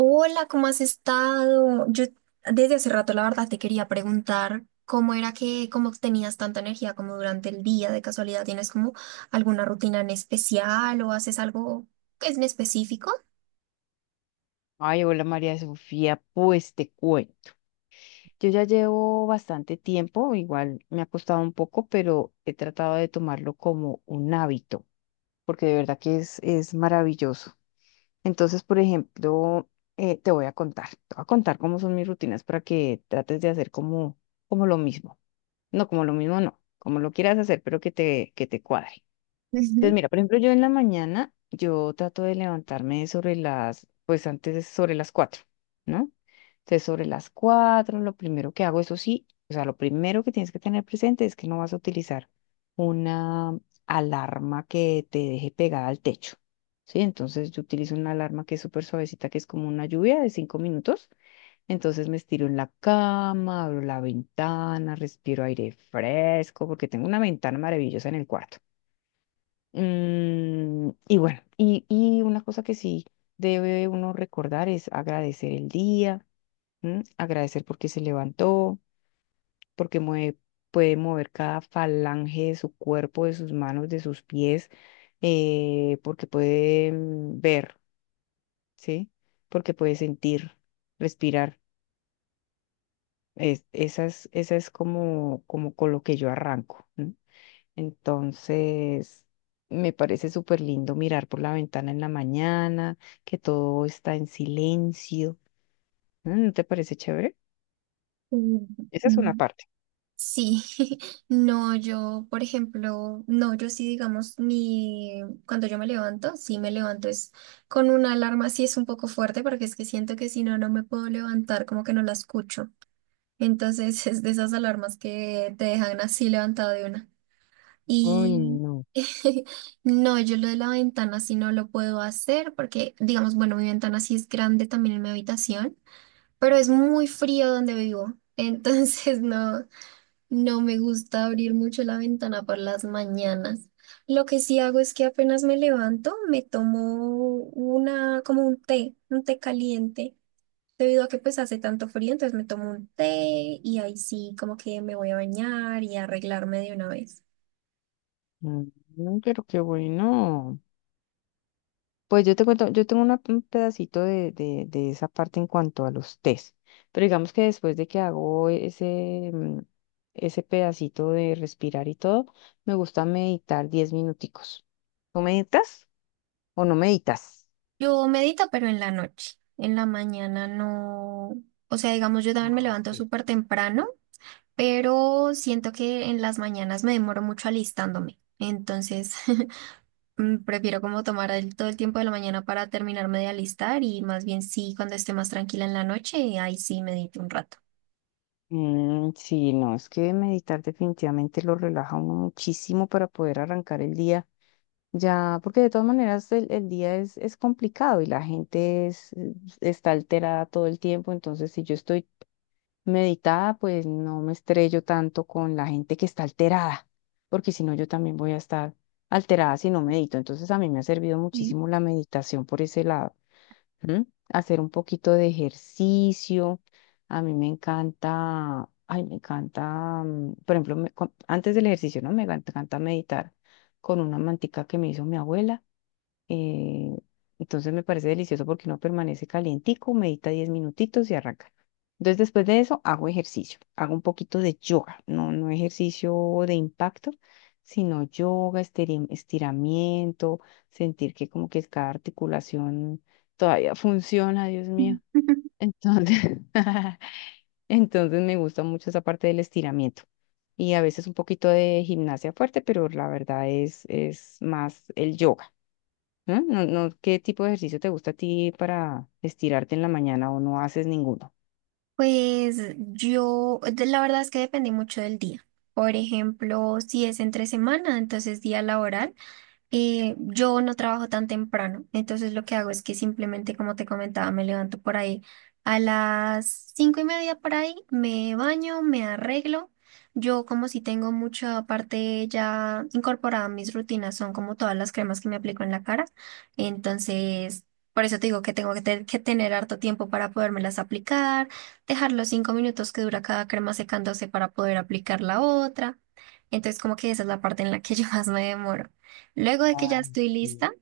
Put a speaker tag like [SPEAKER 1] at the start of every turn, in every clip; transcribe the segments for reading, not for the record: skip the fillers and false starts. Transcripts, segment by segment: [SPEAKER 1] Hola, ¿cómo has estado? Yo desde hace rato, la verdad, te quería preguntar cómo era que, cómo tenías tanta energía como durante el día. De casualidad, ¿tienes como alguna rutina en especial o haces algo que es en específico?
[SPEAKER 2] Ay, hola María Sofía, pues te cuento. Yo ya llevo bastante tiempo, igual me ha costado un poco, pero he tratado de tomarlo como un hábito, porque de verdad que es maravilloso. Entonces, por ejemplo, te voy a contar cómo son mis rutinas para que trates de hacer como lo mismo. No, como lo mismo no, como lo quieras hacer, pero que te cuadre. Entonces,
[SPEAKER 1] Ujú.
[SPEAKER 2] mira, por ejemplo, yo en la mañana, yo trato de levantarme sobre las, pues antes de- sobre las 4, ¿no? Entonces, sobre las 4, lo primero que hago, eso sí, o sea, lo primero que tienes que tener presente es que no vas a utilizar una alarma que te deje pegada al techo, ¿sí? Entonces, yo utilizo una alarma que es súper suavecita, que es como una lluvia de 5 minutos. Entonces, me estiro en la cama, abro la ventana, respiro aire fresco, porque tengo una ventana maravillosa en el cuarto. Y bueno, y una cosa que sí debe uno recordar es agradecer el día, ¿m? Agradecer porque se levantó, porque puede mover cada falange de su cuerpo, de sus manos, de sus pies, porque puede ver, ¿sí? Porque puede sentir, respirar. Esa es como con lo que yo arranco. ¿M? Entonces, me parece súper lindo mirar por la ventana en la mañana, que todo está en silencio. ¿No te parece chévere?
[SPEAKER 1] Mm,
[SPEAKER 2] Esa es una
[SPEAKER 1] mm.
[SPEAKER 2] parte.
[SPEAKER 1] Sí, no, yo, por ejemplo, no, yo sí, digamos, mi, cuando yo me levanto, sí me levanto es con una alarma, sí es un poco fuerte, porque es que siento que si no, no me puedo levantar, como que no la escucho. Entonces es de esas alarmas que te dejan así levantado de una.
[SPEAKER 2] Uy,
[SPEAKER 1] Y
[SPEAKER 2] no.
[SPEAKER 1] no, yo lo de la ventana sí no lo puedo hacer porque, digamos, bueno, mi ventana sí es grande también en mi habitación, pero es muy frío donde vivo. Entonces no, no me gusta abrir mucho la ventana por las mañanas. Lo que sí hago es que apenas me levanto, me tomo una, como un té caliente. Debido a que pues hace tanto frío, entonces me tomo un té y ahí sí como que me voy a bañar y a arreglarme de una vez.
[SPEAKER 2] Pero qué bueno. Pues yo te cuento, yo tengo un pedacito de esa parte en cuanto a los test. Pero digamos que después de que hago ese pedacito de respirar y todo, me gusta meditar 10 minuticos. ¿Tú meditas o no meditas?
[SPEAKER 1] Yo medito, pero en la noche. En la mañana no. O sea, digamos, yo también me
[SPEAKER 2] Ah,
[SPEAKER 1] levanto
[SPEAKER 2] ok.
[SPEAKER 1] súper temprano, pero siento que en las mañanas me demoro mucho alistándome. Entonces, prefiero como tomar todo el tiempo de la mañana para terminarme de alistar y más bien sí, cuando esté más tranquila en la noche, ahí sí medito un rato.
[SPEAKER 2] Sí, no, es que meditar definitivamente lo relaja a uno muchísimo para poder arrancar el día. Ya, porque de todas maneras el día es complicado y la gente está alterada todo el tiempo, entonces si yo estoy meditada, pues no me estrello tanto con la gente que está alterada, porque si no yo también voy a estar alterada si no medito. Entonces a mí me ha servido
[SPEAKER 1] Sí.
[SPEAKER 2] muchísimo la meditación por ese lado. ¿M? Hacer un poquito de ejercicio. A mí me encanta, ay, me encanta, por ejemplo, antes del ejercicio, ¿no? Me encanta encanta meditar con una mantica que me hizo mi abuela. Eh, entonces me parece delicioso porque no permanece calientico, medita 10 minutitos y arranca. Entonces después de eso hago ejercicio, hago un poquito de yoga, no, no ejercicio de impacto, sino yoga, estiramiento, sentir que como que cada articulación todavía funciona, Dios mío. Entonces, entonces me gusta mucho esa parte del estiramiento y a veces un poquito de gimnasia fuerte, pero la verdad es más el yoga. ¿No? No, no, ¿qué tipo de ejercicio te gusta a ti para estirarte en la mañana o no haces ninguno?
[SPEAKER 1] Pues yo, la verdad es que depende mucho del día. Por ejemplo, si es entre semana, entonces día laboral. Yo no trabajo tan temprano, entonces lo que hago es que simplemente, como te comentaba, me levanto por ahí a las 5:30 por ahí, me baño, me arreglo. Yo como si tengo mucha parte ya incorporada a mis rutinas, son como todas las cremas que me aplico en la cara. Entonces, por eso te digo que tengo que, que tener harto tiempo para podérmelas aplicar, dejar los 5 minutos que dura cada crema secándose para poder aplicar la otra. Entonces, como que esa es la parte en la que yo más me demoro. Luego de que ya
[SPEAKER 2] Ay,
[SPEAKER 1] estoy
[SPEAKER 2] sí.
[SPEAKER 1] lista,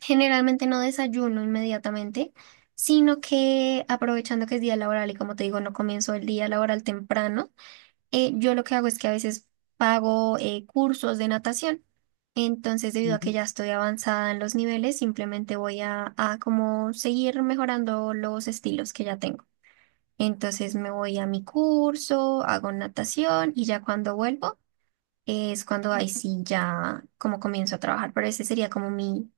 [SPEAKER 1] generalmente no desayuno inmediatamente, sino que aprovechando que es día laboral y como te digo, no comienzo el día laboral temprano, yo lo que hago es que a veces pago cursos de natación. Entonces, debido a
[SPEAKER 2] Ujú.
[SPEAKER 1] que ya estoy avanzada en los niveles, simplemente voy a como seguir mejorando los estilos que ya tengo. Entonces me voy a mi curso, hago natación y ya cuando vuelvo es cuando ahí sí ya como comienzo a trabajar, pero ese sería como mi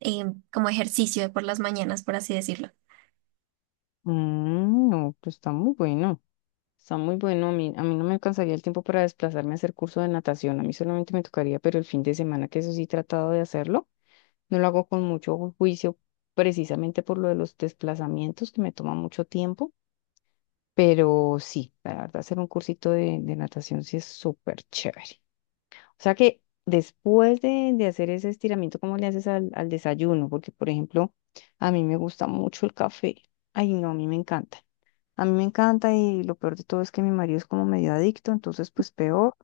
[SPEAKER 1] eh, como ejercicio de por las mañanas, por así decirlo.
[SPEAKER 2] No, pues está muy bueno. Está muy bueno. A mí no me alcanzaría el tiempo para desplazarme a hacer curso de natación. A mí solamente me tocaría, pero el fin de semana, que eso sí he tratado de hacerlo, no lo hago con mucho juicio, precisamente por lo de los desplazamientos, que me toma mucho tiempo. Pero sí, la verdad, hacer un cursito de natación sí es súper chévere. O sea que después de hacer ese estiramiento, ¿cómo le haces al desayuno? Porque, por ejemplo, a mí me gusta mucho el café. Ay, no, a mí me encanta. A mí me encanta y lo peor de todo es que mi marido es como medio adicto, entonces pues peor.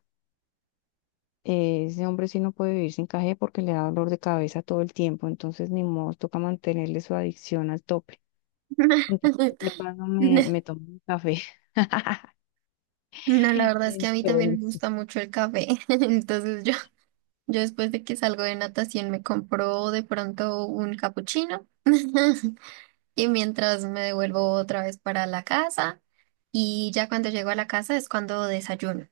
[SPEAKER 2] Ese hombre sí no puede vivir sin café porque le da dolor de cabeza todo el tiempo, entonces ni modo, toca mantenerle su adicción al tope. Entonces, de paso me tomo un café.
[SPEAKER 1] No, la verdad es que a mí también me
[SPEAKER 2] Entonces,
[SPEAKER 1] gusta mucho el café. Entonces yo después de que salgo de natación me compro de pronto un capuchino. Y mientras me devuelvo otra vez para la casa y ya cuando llego a la casa es cuando desayuno.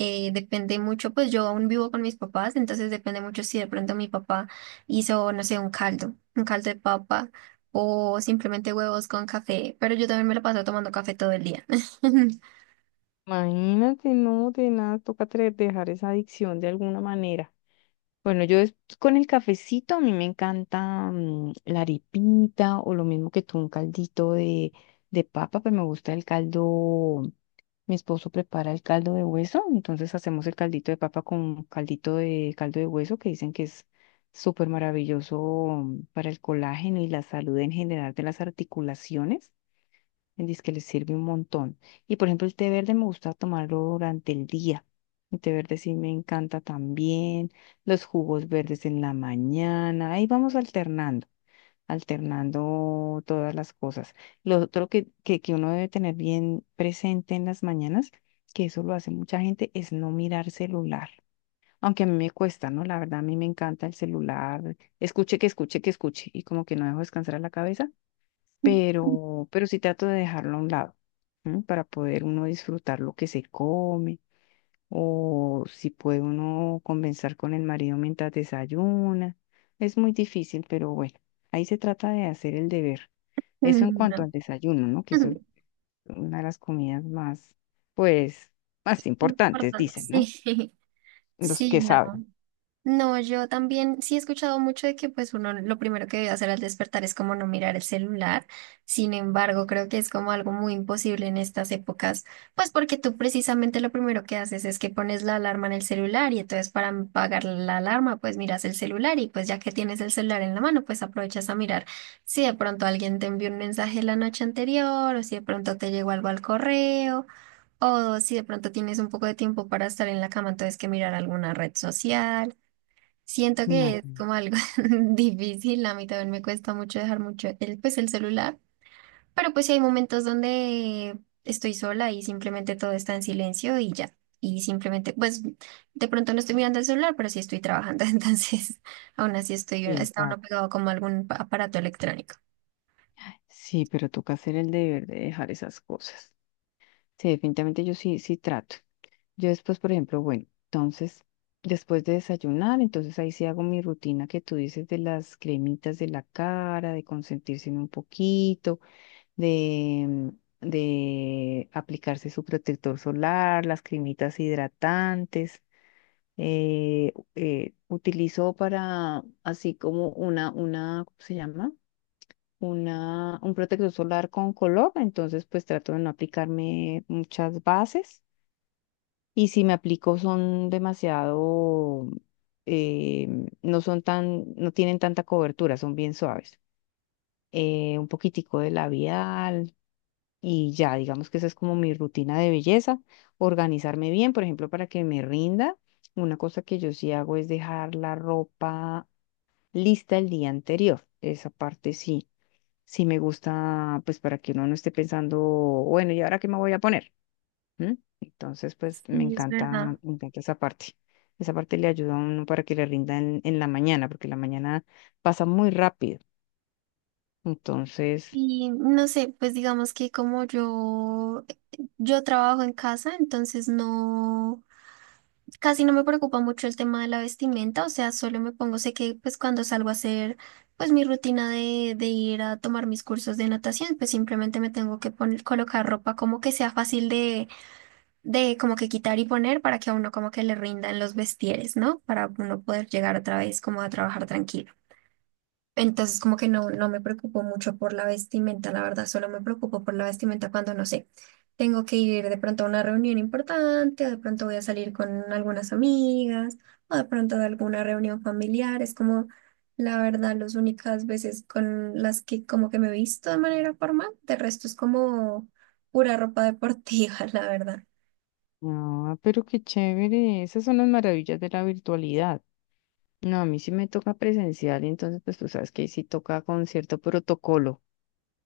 [SPEAKER 1] Depende mucho, pues yo aún vivo con mis papás, entonces depende mucho si de pronto mi papá hizo, no sé, un caldo de papa o simplemente huevos con café, pero yo también me lo paso tomando café todo el día.
[SPEAKER 2] imagínate, no, de nada, toca dejar esa adicción de alguna manera. Bueno, yo es con el cafecito a mí me encanta la arepita o lo mismo que tú, un caldito de papa, pero me gusta el caldo, mi esposo prepara el caldo de hueso, entonces hacemos el caldito de papa con caldito de caldo de hueso que dicen que es súper maravilloso para el colágeno y la salud en general de las articulaciones. Dice que les sirve un montón. Y por ejemplo, el té verde me gusta tomarlo durante el día. El té verde sí me encanta también. Los jugos verdes en la mañana. Ahí vamos alternando, alternando todas las cosas. Lo otro que uno debe tener bien presente en las mañanas, que eso lo hace mucha gente, es no mirar celular. Aunque a mí me cuesta, ¿no? La verdad, a mí me encanta el celular. Escuche, que escuche, que escuche. Y como que no dejo descansar a la cabeza pero sí trato de dejarlo a un lado, ¿m? Para poder uno disfrutar lo que se come, o si puede uno conversar con el marido mientras desayuna. Es muy difícil, pero bueno, ahí se trata de hacer el deber. Eso en cuanto
[SPEAKER 1] No.
[SPEAKER 2] al desayuno, ¿no? Que eso es una de las comidas más, pues, más importantes,
[SPEAKER 1] Importante.
[SPEAKER 2] dicen, ¿no?
[SPEAKER 1] Sí,
[SPEAKER 2] Los
[SPEAKER 1] sí,
[SPEAKER 2] que
[SPEAKER 1] no.
[SPEAKER 2] saben.
[SPEAKER 1] No, yo también sí he escuchado mucho de que pues uno lo primero que debe hacer al despertar es como no mirar el celular. Sin embargo, creo que es como algo muy imposible en estas épocas, pues porque tú precisamente lo primero que haces es que pones la alarma en el celular y entonces para apagar la alarma pues miras el celular y pues ya que tienes el celular en la mano pues aprovechas a mirar si de pronto alguien te envió un mensaje la noche anterior o si de pronto te llegó algo al correo. O si de pronto tienes un poco de tiempo para estar en la cama, entonces que mirar alguna red social. Siento que es
[SPEAKER 2] Imagínate.
[SPEAKER 1] como algo difícil, a mí también me cuesta mucho dejar mucho el, pues, el celular, pero pues sí hay momentos donde estoy sola y simplemente todo está en silencio y ya, y simplemente, pues de pronto no estoy mirando el celular, pero sí estoy trabajando, entonces aún así estoy, está uno
[SPEAKER 2] Exacto.
[SPEAKER 1] pegado como a algún aparato electrónico.
[SPEAKER 2] Sí, pero toca hacer el deber de dejar esas cosas. Sí, definitivamente yo sí, sí trato. Yo después, por ejemplo, bueno, entonces, después de desayunar, entonces ahí sí hago mi rutina que tú dices de las cremitas de la cara, de consentirse en un poquito, de, mm, de aplicarse su protector solar, las cremitas hidratantes. Utilizo para, así como una, ¿cómo se llama? Un protector solar con color, entonces pues trato de no aplicarme muchas bases y si me aplico son demasiado, eh, no tienen tanta cobertura, son bien suaves. Un poquitico de labial y ya, digamos que esa es como mi rutina de belleza. Organizarme bien, por ejemplo, para que me rinda. Una cosa que yo sí hago es dejar la ropa lista el día anterior. Esa parte sí, sí me gusta, pues para que uno no esté pensando, bueno, ¿y ahora qué me voy a poner? ¿M? Entonces, pues
[SPEAKER 1] Sí, es verdad.
[SPEAKER 2] me encanta esa parte. Esa parte le ayuda a uno para que le rinda en la mañana, porque la mañana pasa muy rápido. Entonces,
[SPEAKER 1] Y no sé, pues digamos que como yo trabajo en casa, entonces no... Casi no me preocupa mucho el tema de la vestimenta, o sea, solo me pongo, sé que pues cuando salgo a hacer pues mi rutina de ir a tomar mis cursos de natación, pues simplemente me tengo que poner, colocar ropa como que sea fácil de como que quitar y poner para que a uno como que le rindan los vestieres, ¿no? Para uno poder llegar otra vez como a trabajar tranquilo. Entonces, como que no, no me preocupo mucho por la vestimenta, la verdad, solo me preocupo por la vestimenta cuando, no sé, tengo que ir de pronto a una reunión importante, o de pronto voy a salir con algunas amigas, o de pronto de alguna reunión familiar. Es como, la verdad, las únicas veces con las que como que me he visto de manera formal, de resto es como pura ropa deportiva, la verdad.
[SPEAKER 2] no, pero qué chévere. Esas son las maravillas de la virtualidad. No, a mí sí me toca presencial, entonces, pues tú sabes que ahí sí toca con cierto protocolo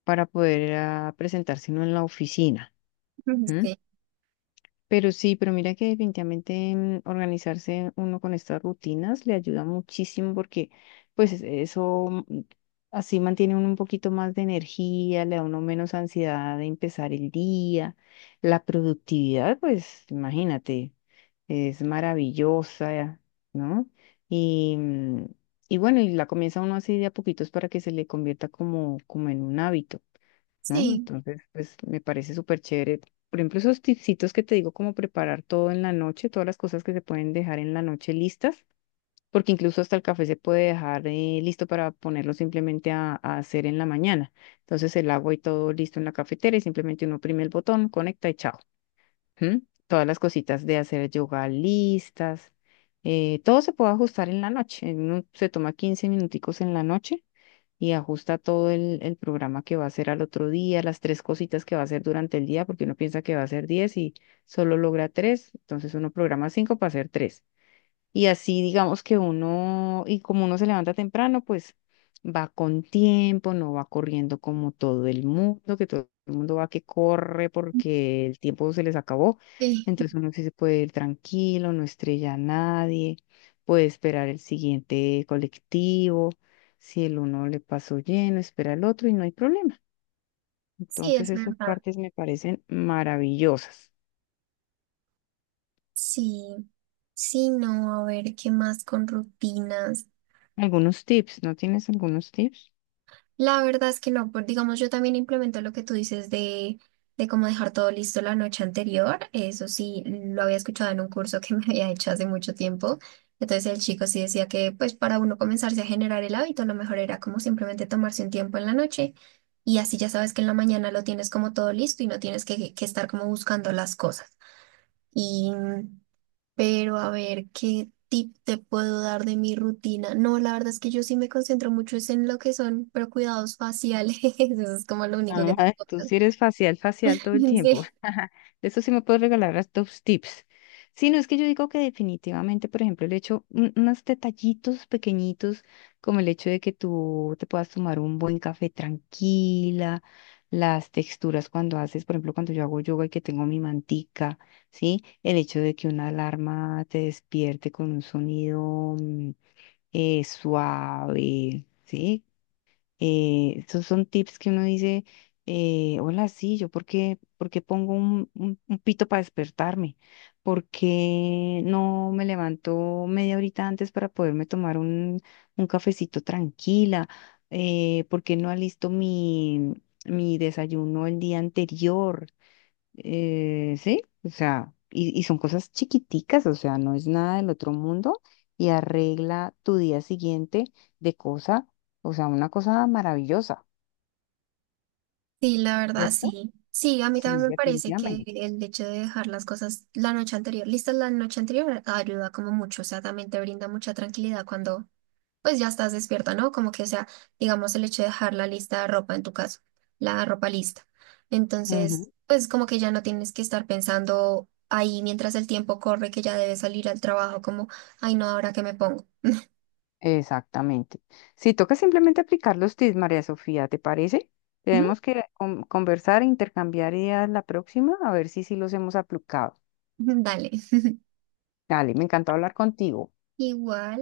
[SPEAKER 2] para poder presentarse uno en la oficina.
[SPEAKER 1] Ujú. Sí,
[SPEAKER 2] Pero sí, pero mira que definitivamente organizarse uno con estas rutinas le ayuda muchísimo porque pues eso así mantiene uno un poquito más de energía, le da uno menos ansiedad de empezar el día. La productividad, pues imagínate, es maravillosa, ¿no? Y, mm, y bueno, y la comienza uno así de a poquitos para que se le convierta como en un hábito. ¿No?
[SPEAKER 1] sí,
[SPEAKER 2] Entonces, pues me parece súper chévere. Por ejemplo, esos tipsitos que te digo, como preparar todo en la noche, todas las cosas que se pueden dejar en la noche listas, porque incluso hasta el café se puede dejar listo para ponerlo simplemente a hacer en la mañana. Entonces, el agua y todo listo en la cafetera y simplemente uno oprime el botón, conecta y chao. ¿Mm? Todas las cositas de hacer yoga listas. Todo se puede ajustar en la noche. Se toma 15 minuticos en la noche y ajusta todo el programa que va a hacer al otro día, las tres cositas que va a hacer durante el día, porque uno piensa que va a hacer 10 y solo logra tres, entonces uno programa cinco para hacer tres. Y así digamos que uno, y como uno se levanta temprano, pues va con tiempo, no va corriendo como todo el mundo, que todo el mundo va que corre porque el tiempo se les acabó.
[SPEAKER 1] sí,
[SPEAKER 2] Entonces uno sí se puede ir tranquilo, no estrella a nadie, puede esperar el siguiente colectivo. Si el uno le pasó lleno, espera el otro y no hay problema.
[SPEAKER 1] sí,
[SPEAKER 2] Entonces
[SPEAKER 1] es
[SPEAKER 2] esas
[SPEAKER 1] verdad.
[SPEAKER 2] partes me parecen maravillosas.
[SPEAKER 1] Sí, sí, no, a ver, ¿qué más con rutinas?
[SPEAKER 2] Algunos tips, ¿no tienes algunos tips?
[SPEAKER 1] La verdad es que no, pues digamos, yo también implemento lo que tú dices de cómo dejar todo listo la noche anterior. Eso sí, lo había escuchado en un curso que me había hecho hace mucho tiempo. Entonces el chico sí decía que pues para uno comenzarse a generar el hábito, lo mejor era como simplemente tomarse un tiempo en la noche y así ya sabes que en la mañana lo tienes como todo listo y no tienes que estar como buscando las cosas. Y pero a ver, ¿qué tip te puedo dar de mi rutina? No, la verdad es que yo sí me concentro mucho es en lo que son, pero cuidados faciales, eso es como lo único que te
[SPEAKER 2] Ah,
[SPEAKER 1] puedo
[SPEAKER 2] tú
[SPEAKER 1] dar.
[SPEAKER 2] sí eres facial, facial todo el tiempo.
[SPEAKER 1] Sí,
[SPEAKER 2] De eso sí me puedes regalar las dos tips. Sí, no es que yo digo que definitivamente, por ejemplo, el hecho, unos detallitos pequeñitos, como el hecho de que tú te puedas tomar un buen café tranquila, las texturas cuando haces, por ejemplo, cuando yo hago yoga y que tengo mi mantica, ¿sí? El hecho de que una alarma te despierte con un sonido suave, ¿sí? Estos son tips que uno dice, hola, sí, yo por qué pongo un pito para despertarme, por qué no me levanto media horita antes para poderme tomar un cafecito tranquila, por qué no alisto mi desayuno el día anterior sí, o sea, y son cosas chiquiticas, o sea, no es nada del otro mundo y arregla tu día siguiente de cosa, o sea, una cosa maravillosa,
[SPEAKER 1] sí, la verdad,
[SPEAKER 2] ¿cierto?
[SPEAKER 1] sí. Sí, a mí
[SPEAKER 2] Sí,
[SPEAKER 1] también me parece que
[SPEAKER 2] definitivamente.
[SPEAKER 1] el hecho de dejar las cosas la noche anterior, listas la noche anterior, ayuda como mucho, o sea, también te brinda mucha tranquilidad cuando pues ya estás despierta, ¿no? Como que, o sea, digamos el hecho de dejar la lista de ropa en tu caso, la ropa lista.
[SPEAKER 2] Ujú,
[SPEAKER 1] Entonces, pues como que ya no tienes que estar pensando ahí mientras el tiempo corre que ya debes salir al trabajo, como, ay, no, ahora qué me pongo.
[SPEAKER 2] Exactamente. Si toca simplemente aplicar los tips, María Sofía, ¿te parece?
[SPEAKER 1] Ujú,
[SPEAKER 2] Tenemos que conversar e intercambiar ideas la próxima, a ver si sí los hemos aplicado.
[SPEAKER 1] Dale.
[SPEAKER 2] Dale, me encantó hablar contigo.
[SPEAKER 1] Igual.